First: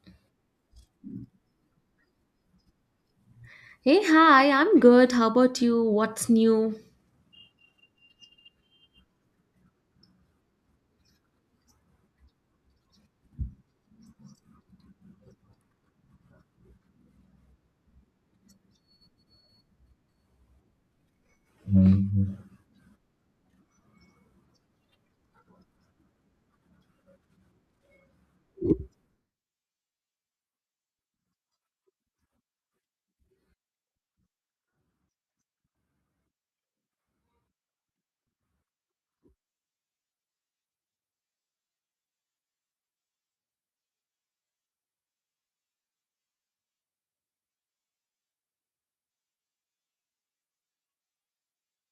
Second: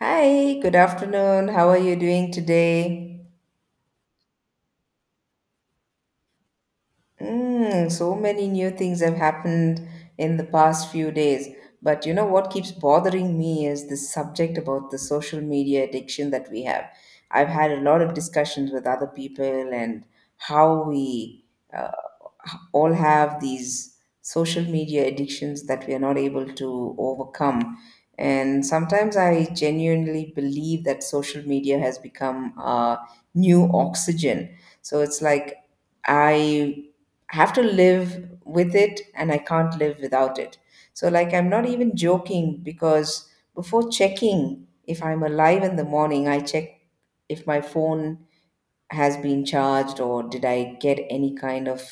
Hi, good afternoon. How are you doing today? Hey, hi, I'm good. How about you? What's new? Mm, so many new things have happened in the past few days. But you know what keeps bothering me is this subject about the social media addiction that we have. I've had a lot of discussions with other people and how we uh, all have these social media addictions that we are not able to overcome. And sometimes I genuinely believe that social media has become a new oxygen. So it's like I I have to live with it and I can't live without it. So, like, I'm not even joking because before checking if I'm alive in the morning, I check if my phone has been charged or did I get any kind of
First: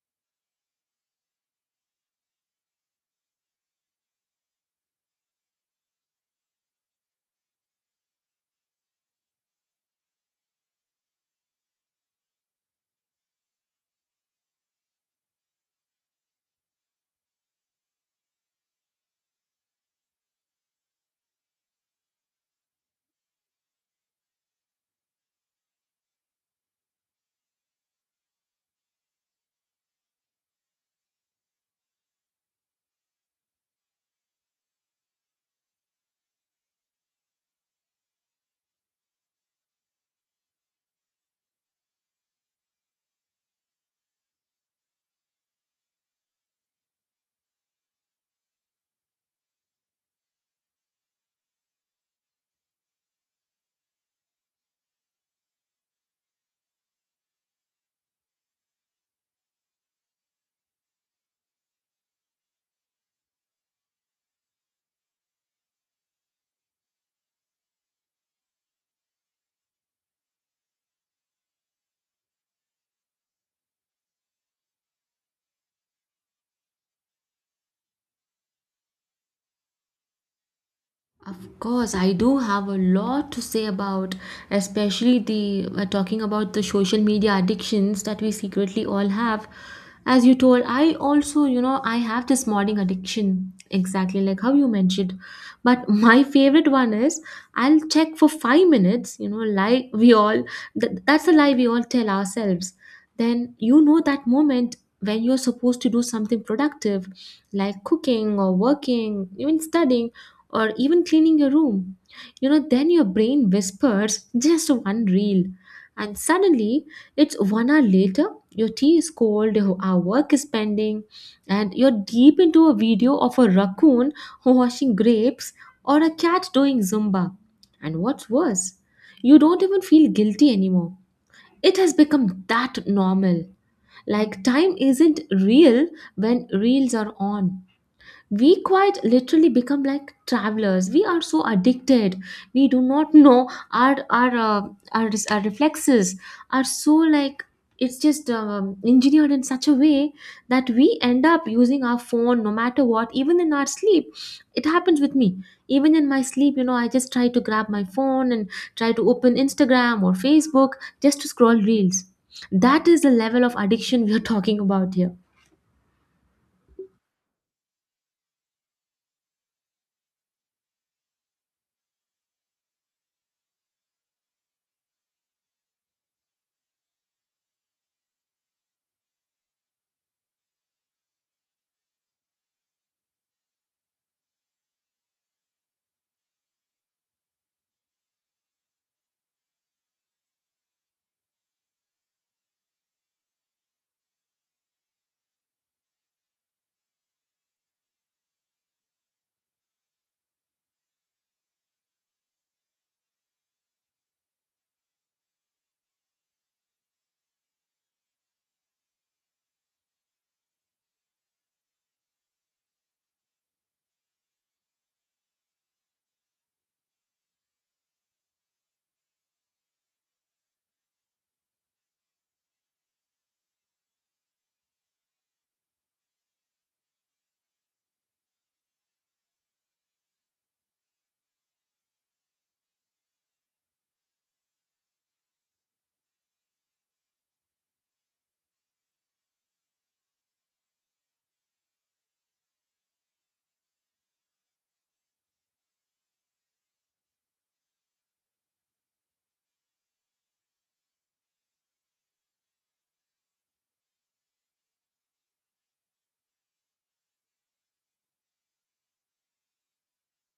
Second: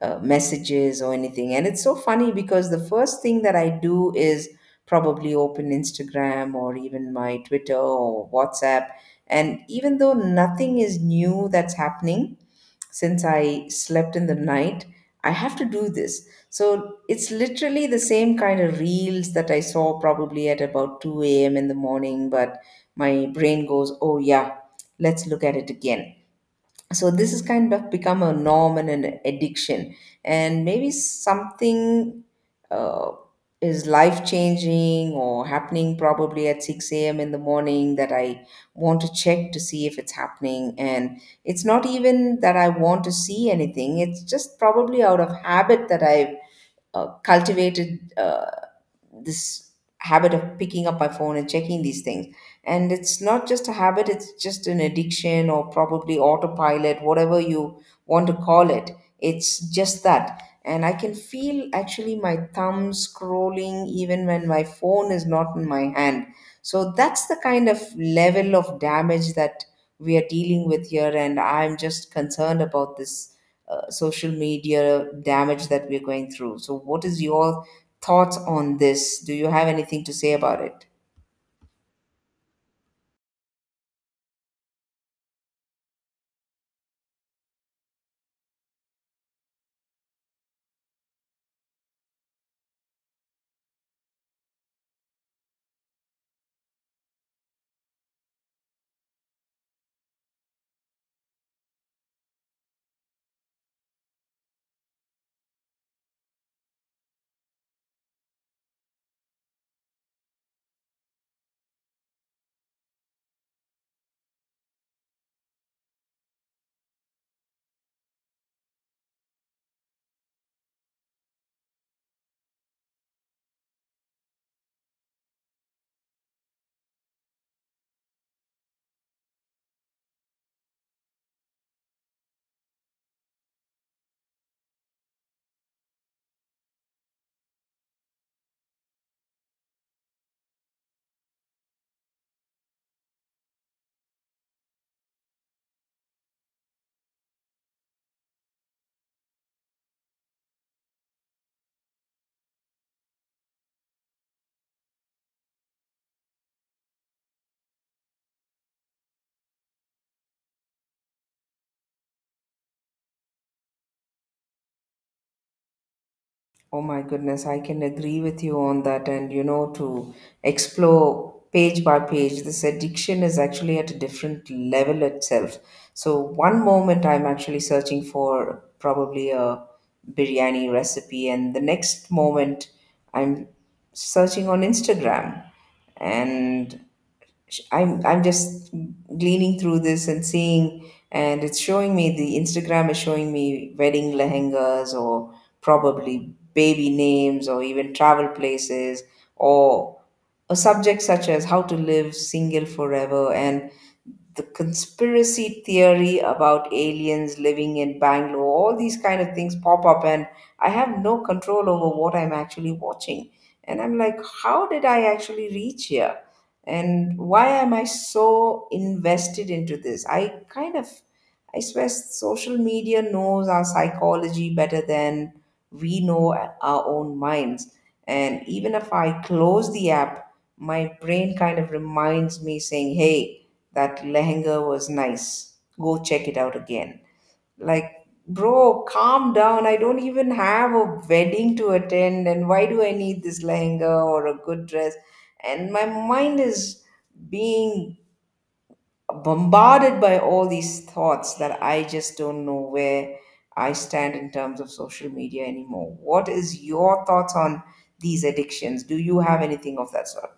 messages or anything. And it's so funny because the first thing that I do is probably open Instagram or even my Twitter or WhatsApp. And even though nothing is new that's happening, since I slept in the night, I have to do this. So it's literally the same kind of reels that I saw probably at about 2 a.m. in the morning, but my brain goes, oh, yeah, let's look at it again. So this has kind of become a norm and an addiction, and maybe something uh, is life changing or happening probably at 6 a.m in the morning that I want to check to see if it's happening. And it's not even that I want to see anything, it's just probably out of habit that I've cultivated this habit of picking up my phone and checking these things. And it's not just a habit, it's just an addiction or probably autopilot, whatever you want to call it. It's just that. And I can feel actually my thumb scrolling even when my phone is not in my hand. So that's the kind of level of damage that we are dealing with here. And I'm just concerned about this social media damage that we're going through. So, what is your thoughts on this? Do you have anything to say about it? Of course, I do have a lot to say about, especially the talking about the social media addictions that we secretly all have. As you told, I also, I have this modding addiction, exactly like how you mentioned. But my favorite one is I'll check for 5 minutes, lie we all, that's a lie we all tell ourselves. Then you know that moment when you're supposed to do something productive, like cooking or working, even studying or even cleaning your room. Then your brain whispers just one reel. And suddenly, it's one hour later, your tea is cold, your our work is pending, and you're deep into a video of a raccoon washing grapes or a cat doing Zumba. And what's worse, you don't even feel guilty anymore. It has become that normal. Like, time isn't real when reels are on. We quite literally become like travelers. We are so addicted, we do not know our our reflexes are so like it's just engineered in such a way that we end up using our phone no matter what, even in our sleep. It happens with me. Even in my sleep, you know, I just try to grab my phone and try to open Instagram or Facebook, just to scroll reels. That is the level of addiction we are talking about here. Oh my goodness, I can agree with you on that. And you know, to explore page by page, this addiction is actually at a different level itself. So, one moment I'm actually searching for probably a biryani recipe, and the next moment I'm searching on Instagram. And I'm just gleaning through this and seeing, and it's showing me, the Instagram is showing me wedding lehengas or probably baby names or even travel places or a subject such as how to live single forever and the conspiracy theory about aliens living in Bangalore, all these kind of things pop up, and I have no control over what I'm actually watching. And I'm like, how did I actually reach here? And why am I so invested into this? I kind of, I swear, social media knows our psychology better than we know our own minds. And even if I close the app, my brain kind of reminds me saying, hey, that lehenga was nice. Go check it out again. Like, bro, calm down. I don't even have a wedding to attend, and why do I need this lehenga or a good dress? And my mind is being bombarded by all these thoughts that I just don't know where I stand in terms of social media anymore. What is your thoughts on these addictions? Do you have anything of that sort?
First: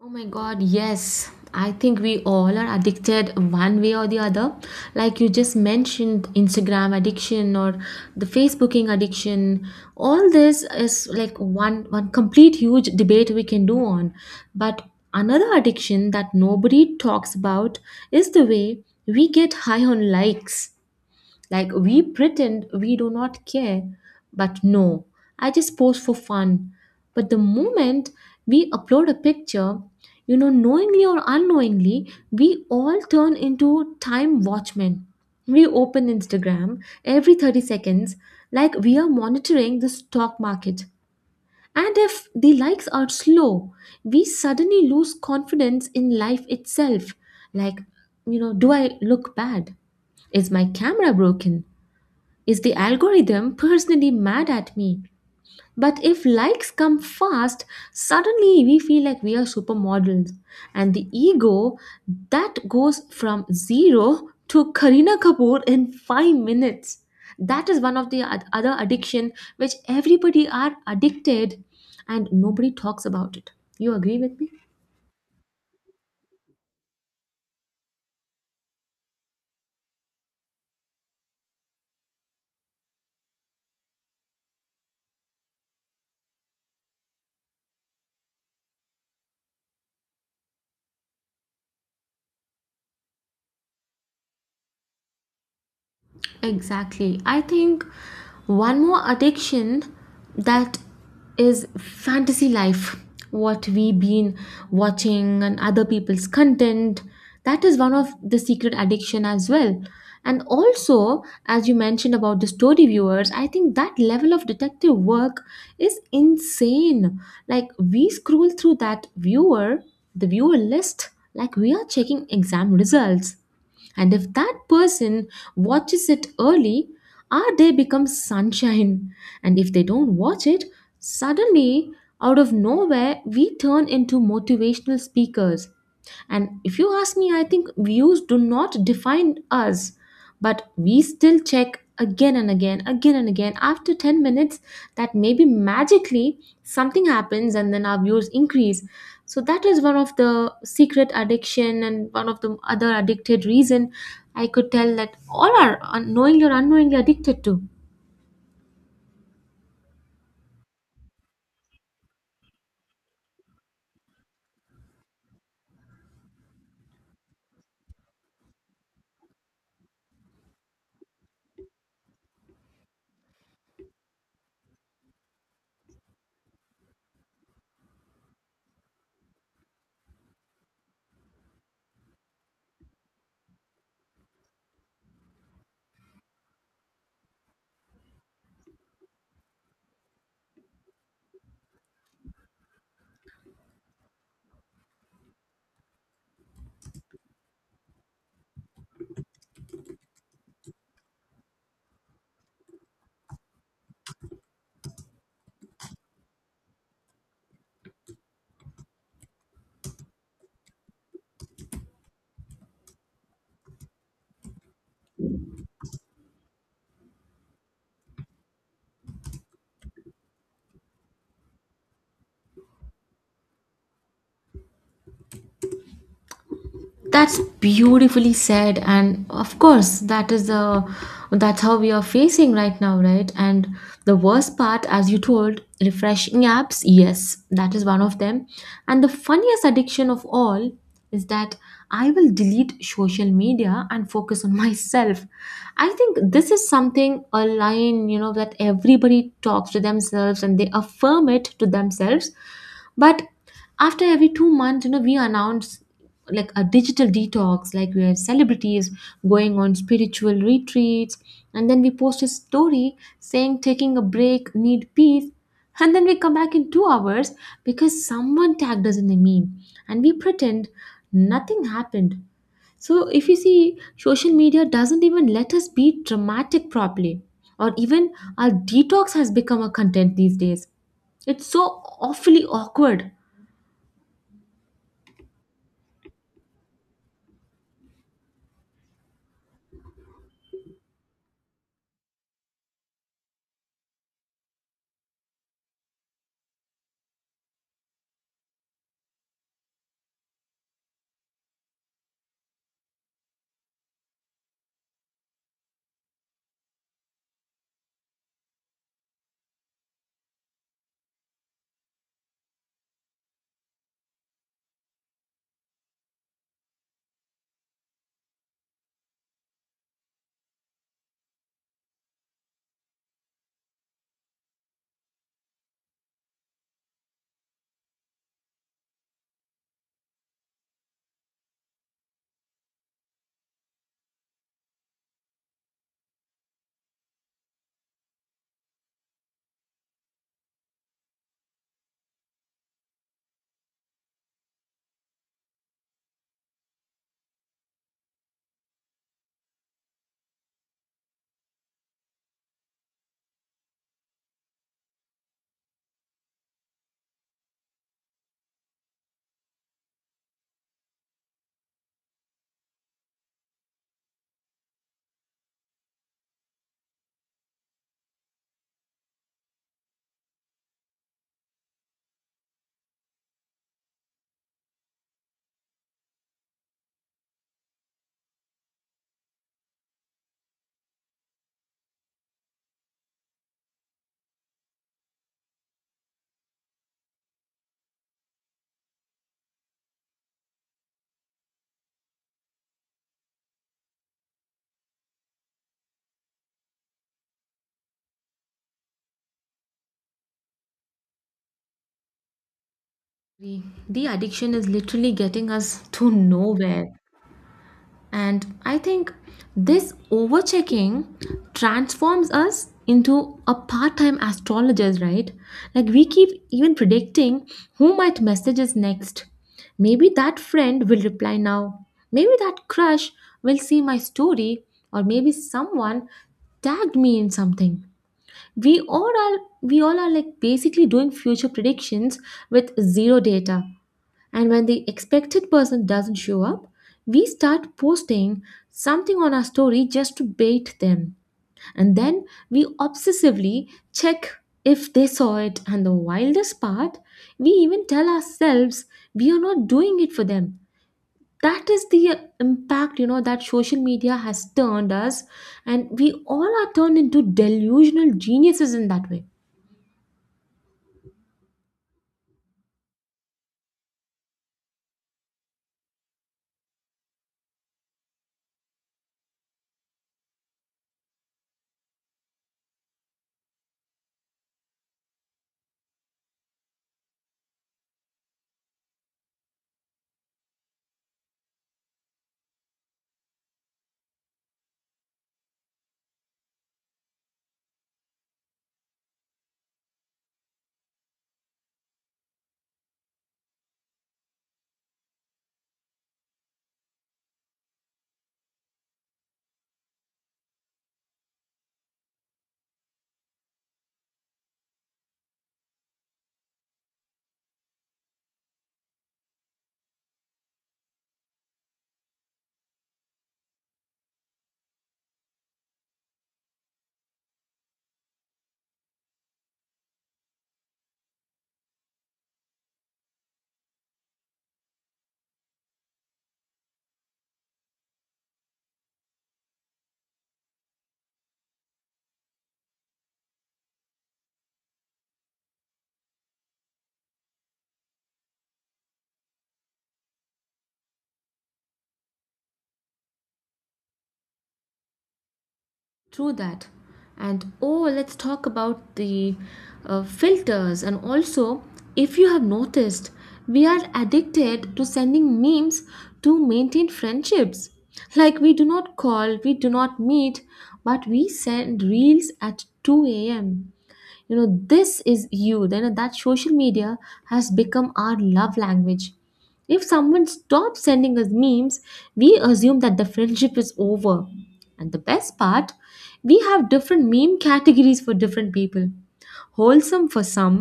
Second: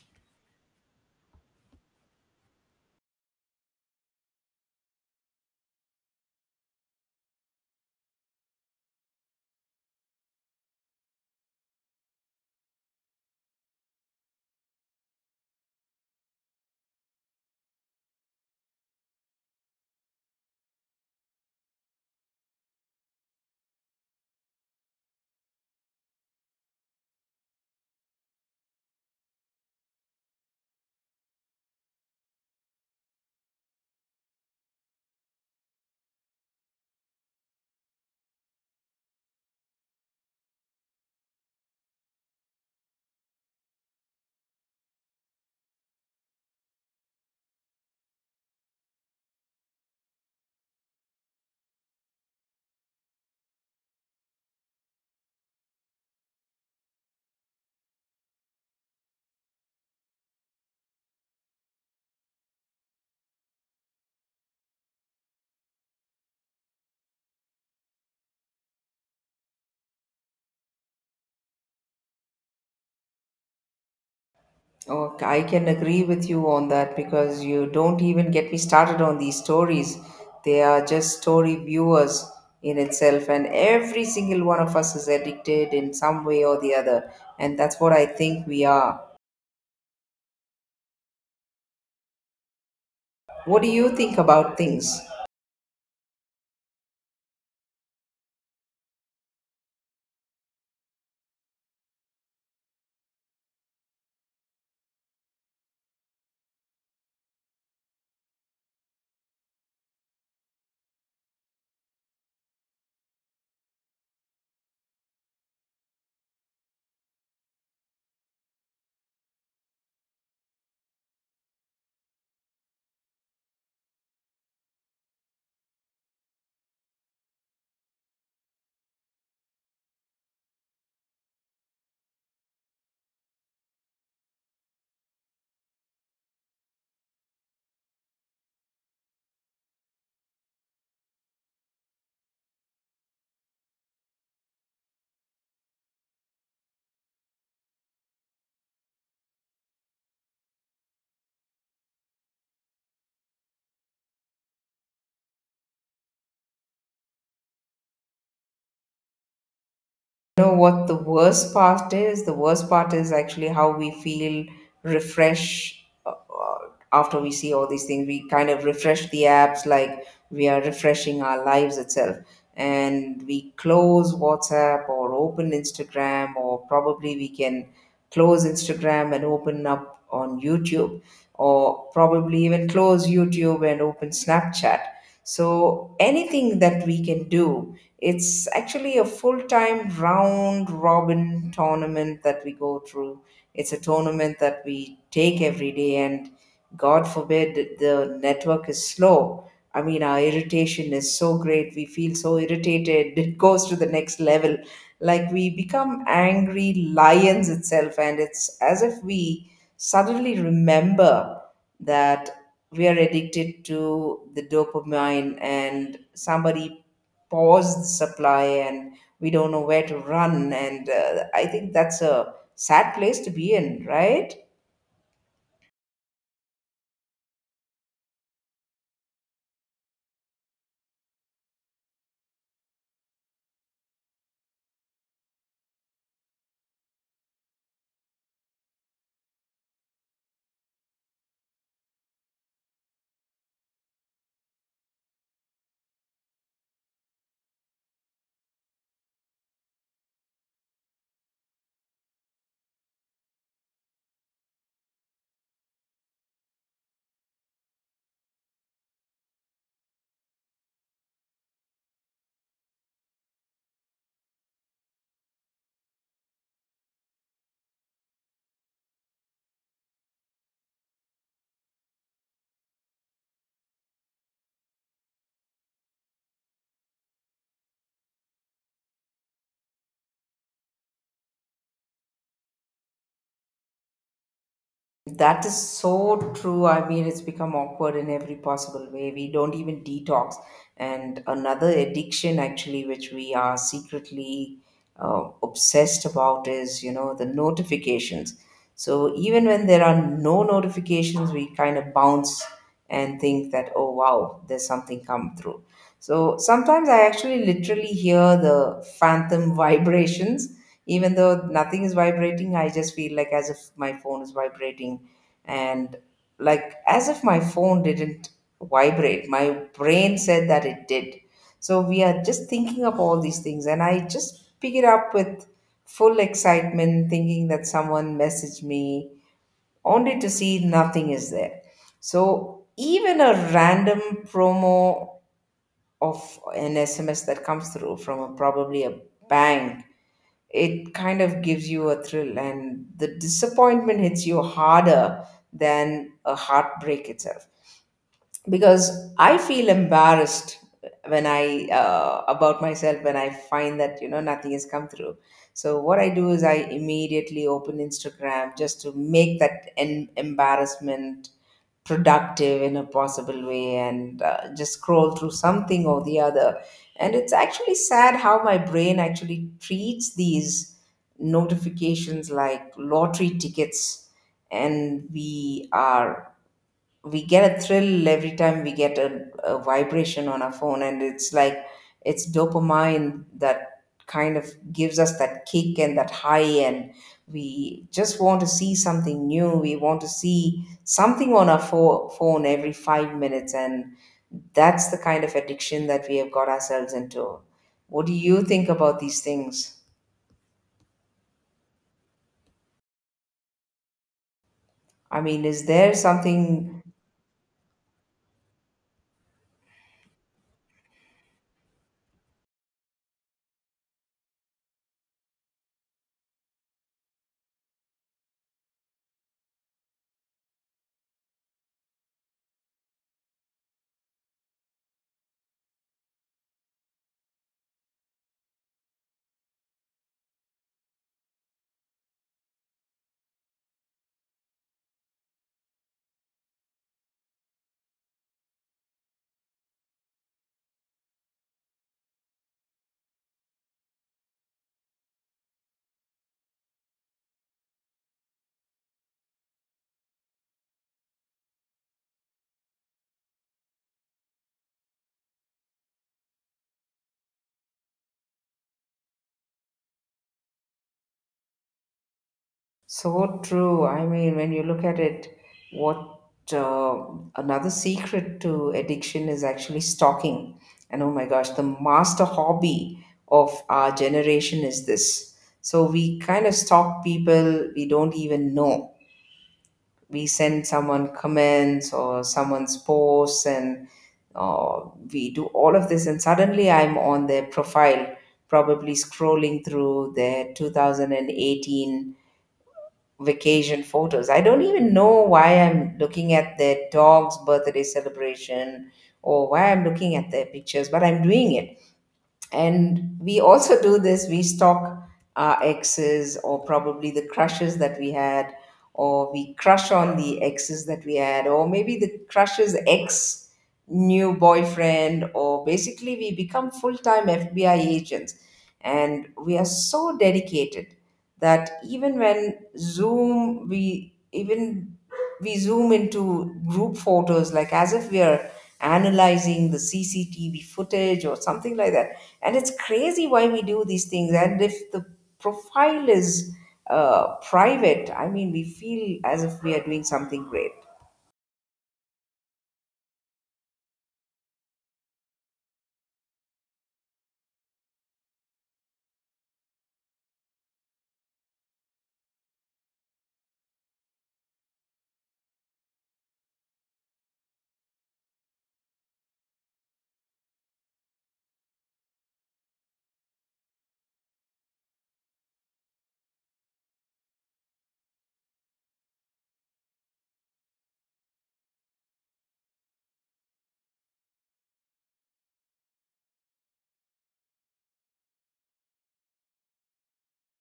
Oh my god, yes. I think we all are addicted one way or the other. Like you just mentioned, Instagram addiction or the Facebooking addiction. All this is like one complete huge debate we can do on. But another addiction that nobody talks about is the way we get high on likes. Like, we pretend we do not care, but no, I just post for fun. But the moment we upload a picture, you know, knowingly or unknowingly, we all turn into time watchmen. We open Instagram every 30 seconds like we are monitoring the stock market. And if the likes are slow, we suddenly lose confidence in life itself. Like, you know, do I look bad? Is my camera broken? Is the algorithm personally mad at me? But if likes come fast, suddenly we feel like we are supermodels. And the ego that goes from zero to Karina Kapoor in 5 minutes. That is one of the other addiction which everybody are addicted and nobody talks about it. You agree with me? Okay, I can agree with you on that because you don't even get me started on these stories. They are just story viewers in itself, and every single one of us is addicted in some way or the other. And that's what I think we are. What do you think about things? Exactly. I think one more addiction that is fantasy life, what we've been watching and other people's content. That is one of the secret addiction as well. And also, as you mentioned about the story viewers, I think that level of detective work is insane. Like, we scroll through that viewer, the viewer list, like we are checking exam results. And if that person watches it early, our day becomes sunshine. And if they don't watch it, suddenly, out of nowhere, we turn into motivational speakers. And if you ask me, I think views do not define us, but we still check again and again, again and again. After 10 minutes, that maybe magically something happens and then our views increase. So that is one of the secret addiction and one of the other addicted reason I could tell that all are unknowingly or unknowingly addicted to. You know what the worst part is? The worst part is actually how we feel refresh after we see all these things. We kind of refresh the apps like we are refreshing our lives itself. And we close WhatsApp or open Instagram, or probably we can close Instagram and open up on YouTube, or probably even close YouTube and open Snapchat. So anything that we can do, it's actually a full time round robin tournament that we go through. It's a tournament that we take every day, and God forbid the network is slow. I mean, our irritation is so great. We feel so irritated. It goes to the next level. Like we become angry lions itself, and it's as if we suddenly remember that we are addicted to the dopamine and somebody paused the supply and we don't know where to run. And I think that's a sad place to be in, right? That's beautifully said, and of course, that is the that's how we are facing right now, right? And the worst part, as you told, refreshing apps, yes, that is one of them. And the funniest addiction of all is that I will delete social media and focus on myself. I think this is something a line, you know, that everybody talks to themselves and they affirm it to themselves. But after every 2 months, you know, we announce like a digital detox like we have celebrities going on spiritual retreats, and then we post a story saying taking a break, need peace. And then we come back in 2 hours because someone tagged us in a meme and we pretend nothing happened. So if you see, social media doesn't even let us be dramatic properly, or even our detox has become a content these days. It's so awfully awkward. That is so true. I mean, it's become awkward in every possible way. We don't even detox. And another addiction, actually, which we are secretly obsessed about is, you know, the notifications. So even when there are no notifications, we kind of bounce and think that, oh, wow, there's something come through. So sometimes I actually literally hear the phantom vibrations. Even though nothing is vibrating, I just feel like as if my phone is vibrating. And like as if my phone didn't vibrate, my brain said that it did. So we are just thinking up all these things. And I just pick it up with full excitement, thinking that someone messaged me, only to see nothing is there. So even a random promo of an SMS that comes through from a, probably a bank, it kind of gives you a thrill, and the disappointment hits you harder than a heartbreak itself. Because I feel embarrassed when I about myself, when I find that you know nothing has come through. So what I do is I immediately open Instagram just to make that embarrassment productive in a possible way and just scroll through something or the other. And it's actually sad how my brain actually treats these notifications like lottery tickets, and we get a thrill every time we get a vibration on our phone, and it's like it's dopamine that kind of gives us that kick and that high. And we just want to see something new, we want to see something on our phone every 5 minutes, and that's the kind of addiction that we have got ourselves into. What do you think about these things? Agree. The addiction is literally I mean, getting is us there to something? nowhere. And I think this overchecking transforms us into a part time astrologers, right? Like, we keep even predicting who might message us next. Maybe that friend will reply now. Maybe that crush will see my story, or maybe someone tagged me in something. We all are like basically doing future predictions with zero data. And when the expected person doesn't show up, we start posting something on our story just to bait them. And then we obsessively check if they saw it. And the wildest part, we even tell ourselves we are not doing it for them. That is the impact, you know, that social media has turned us. And we all are turned into delusional geniuses in that way. So true. I mean, when you look at it, what uh, another secret to addiction is actually stalking. And oh my gosh, the master hobby of our generation is this. So we kind of stalk people we don't even know. We send someone comments or someone's posts, and uh, we do all of this. And suddenly I'm on their profile, probably scrolling through their 2018 vacation photos. I don't even know why I'm looking at their dog's birthday celebration or why I'm looking at their pictures, but I'm doing it. And we also do this, we stalk our exes or probably the crushes that we had, or we crush on the exes that we had, or maybe the crush's ex, new boyfriend, or basically we become full-time FBI agents. And we are so dedicated that even when zoom we even we zoom into group photos like as if we are analyzing the CCTV footage or something like that. And it's crazy why we do these things. And if the profile is private, I mean, we feel as if we are doing something great. True that. And oh, let's talk about the filters. And also, if you have noticed, we are addicted to sending memes to maintain friendships. Like, we do not call, we do not meet, but we send reels at 2 a.m. You know, this is you then that social media has become our love language. If someone stops sending us memes, we assume that the friendship is over. And the best part, we have different meme categories for different people: wholesome for some,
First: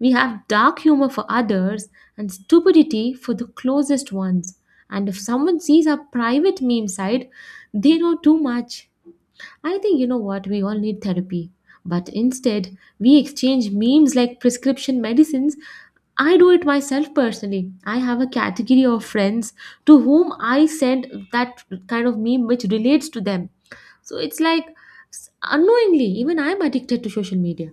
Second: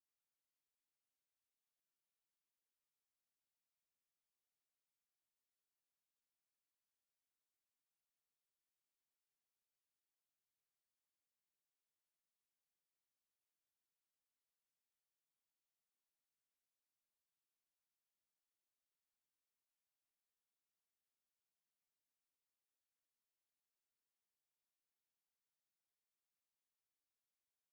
we have dark humor for others, and stupidity for the closest ones. And if someone sees our private meme side, they know too much. I think, you know what, we all need therapy. But instead, we exchange memes like prescription medicines. I do it myself personally. I have a category of friends to whom I send that kind of meme which relates to them. So it's like, unknowingly, even I'm addicted to social media.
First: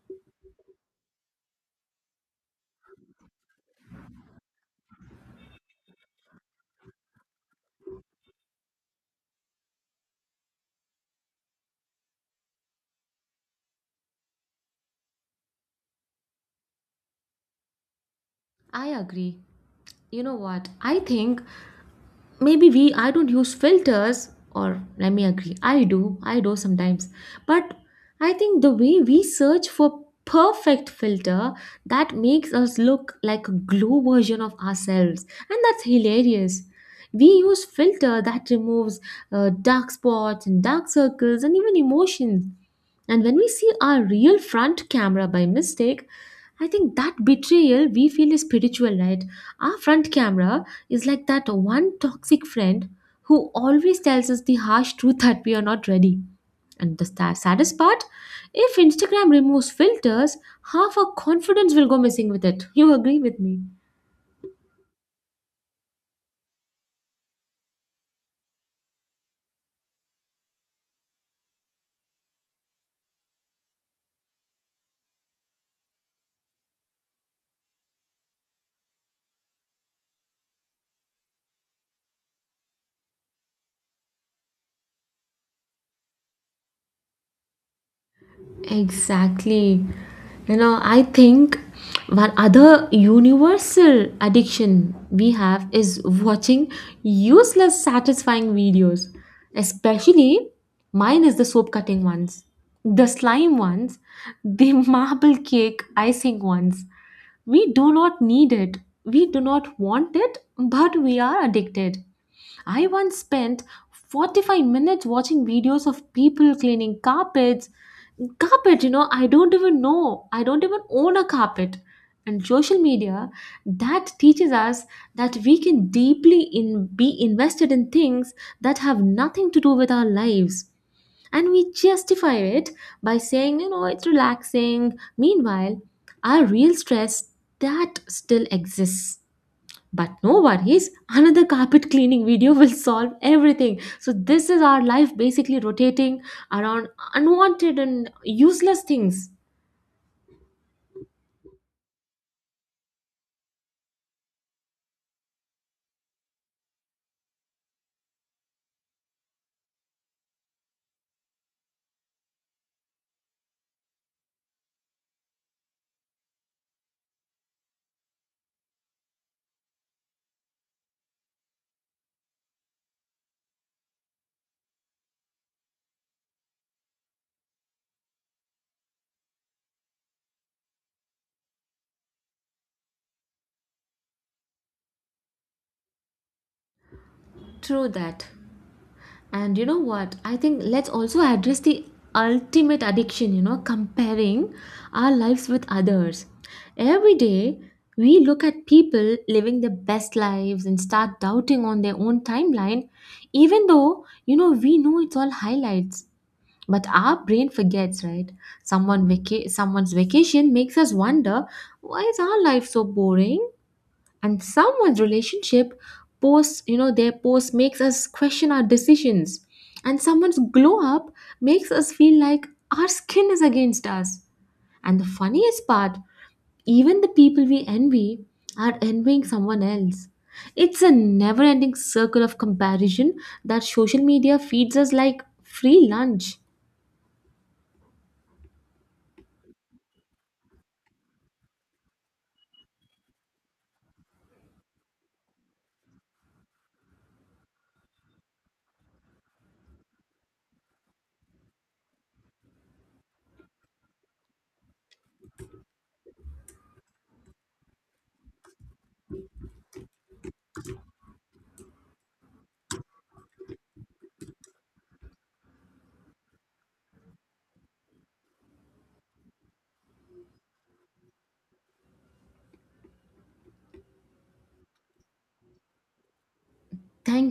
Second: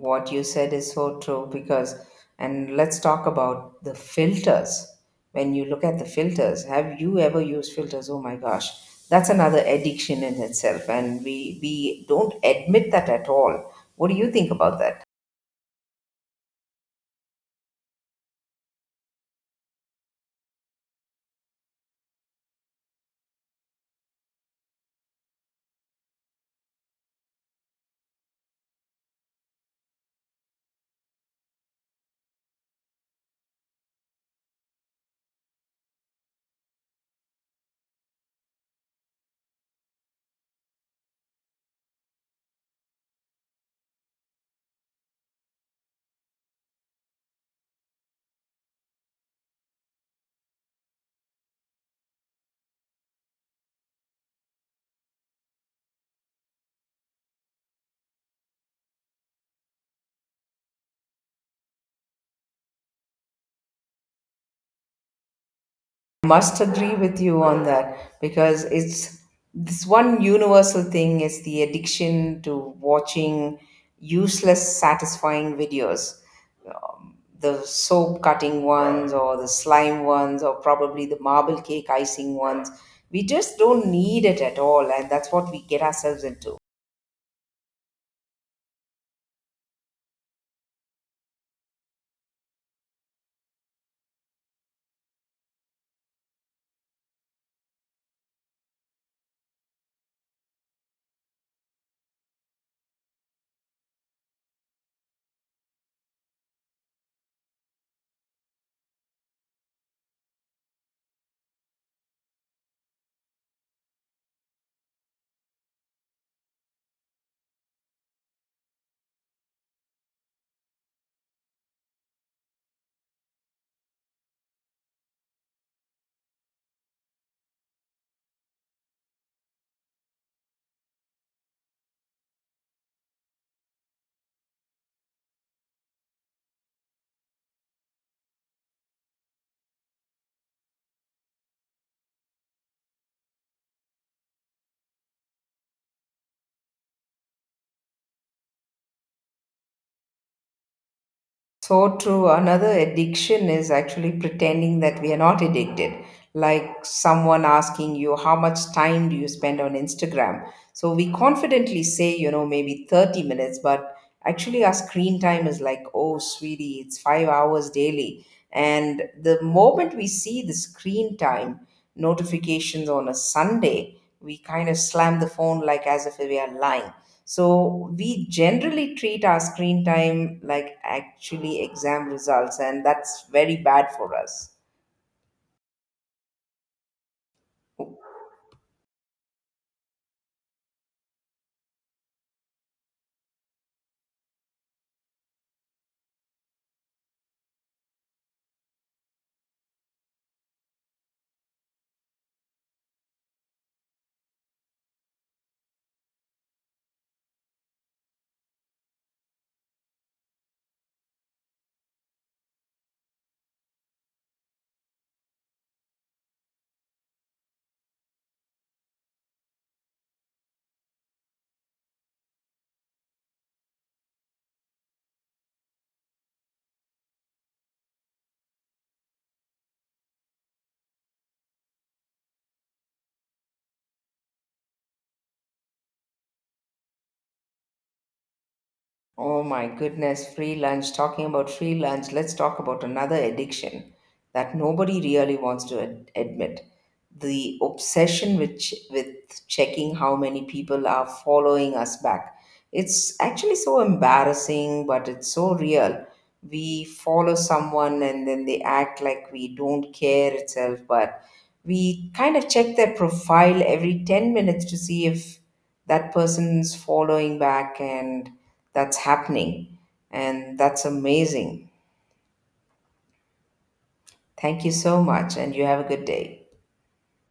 What you said is so true. Because, and let's talk about the filters. When you look at the filters, have you ever used filters? Oh my gosh, that's another addiction in itself, and we don't admit that at all. What do you think about that? I agree. You know what? I think maybe we I don't use filters, or let me agree, I do sometimes. But I think the way we search for perfect filter that makes us look like a glow version of ourselves, and that's hilarious. We use filter that removes dark spots and dark circles and even emotions. And when we see our real front camera by mistake, I think that betrayal we feel is spiritual, right? Our front camera is like that one toxic friend who always tells us the harsh truth that we are not ready. And the saddest part, if Instagram removes filters, half our confidence will go missing with it. You agree with me? Must agree with you on that because it's this one universal thing is the addiction to watching useless satisfying videos, the soap cutting ones or the slime ones or probably the marble cake icing ones. We just don't need it at all, and that's what we get ourselves into. Exactly. You know, I think one other universal addiction we have is watching useless, satisfying videos. Especially mine is the soap cutting ones, the slime ones, the marble cake icing ones. We do not need it, we do not want it, but we are addicted. I once spent 45 minutes watching videos of people cleaning carpets. Carpet, you know, I don't even know. I don't even own a carpet. And social media that teaches us that we can be invested in things that have nothing to do with our lives. And we justify it by saying, you know, it's relaxing. Meanwhile, our real stress that still exists. But no worries, another carpet cleaning video will solve everything. So, this is our life basically rotating around unwanted and useless things. So true. Another addiction is actually pretending that we are not addicted. Like someone asking you, how much time do you spend on Instagram? So we confidently say, you know, maybe 30 minutes, but actually our screen time is like, oh, sweetie, it's 5 hours daily. And the moment we see the screen time notifications on a Sunday, we kind of slam the phone like as if we are lying. So we generally treat our screen time like actually exam results, and that's very bad for us. True that. And you know what? I think let's also address the ultimate addiction, you know, comparing our lives with others. Every day, we look at people living their best lives and start doubting on their own timeline, even though, you know, we know it's all highlights. But our brain forgets, right? Someone's vacation makes us wonder, why is our life so boring? And someone's relationship post, you know, their post makes us question our decisions. And someone's glow up makes us feel like our skin is against us. And the funniest part, even the people we envy are envying someone else. It's a never ending circle of comparison that social media feeds us like free lunch. Oh my goodness, free lunch. Talking about free lunch, let's talk about another addiction that nobody really wants to admit. The obsession with, with checking how many people are following us back. It's actually so embarrassing, but it's so real. We follow someone and then they act like we don't care itself, but we kind of check their profile every 10 minutes to see if that person's following back and that's happening. And that's amazing. Thank you so much, and you have a good day. Thank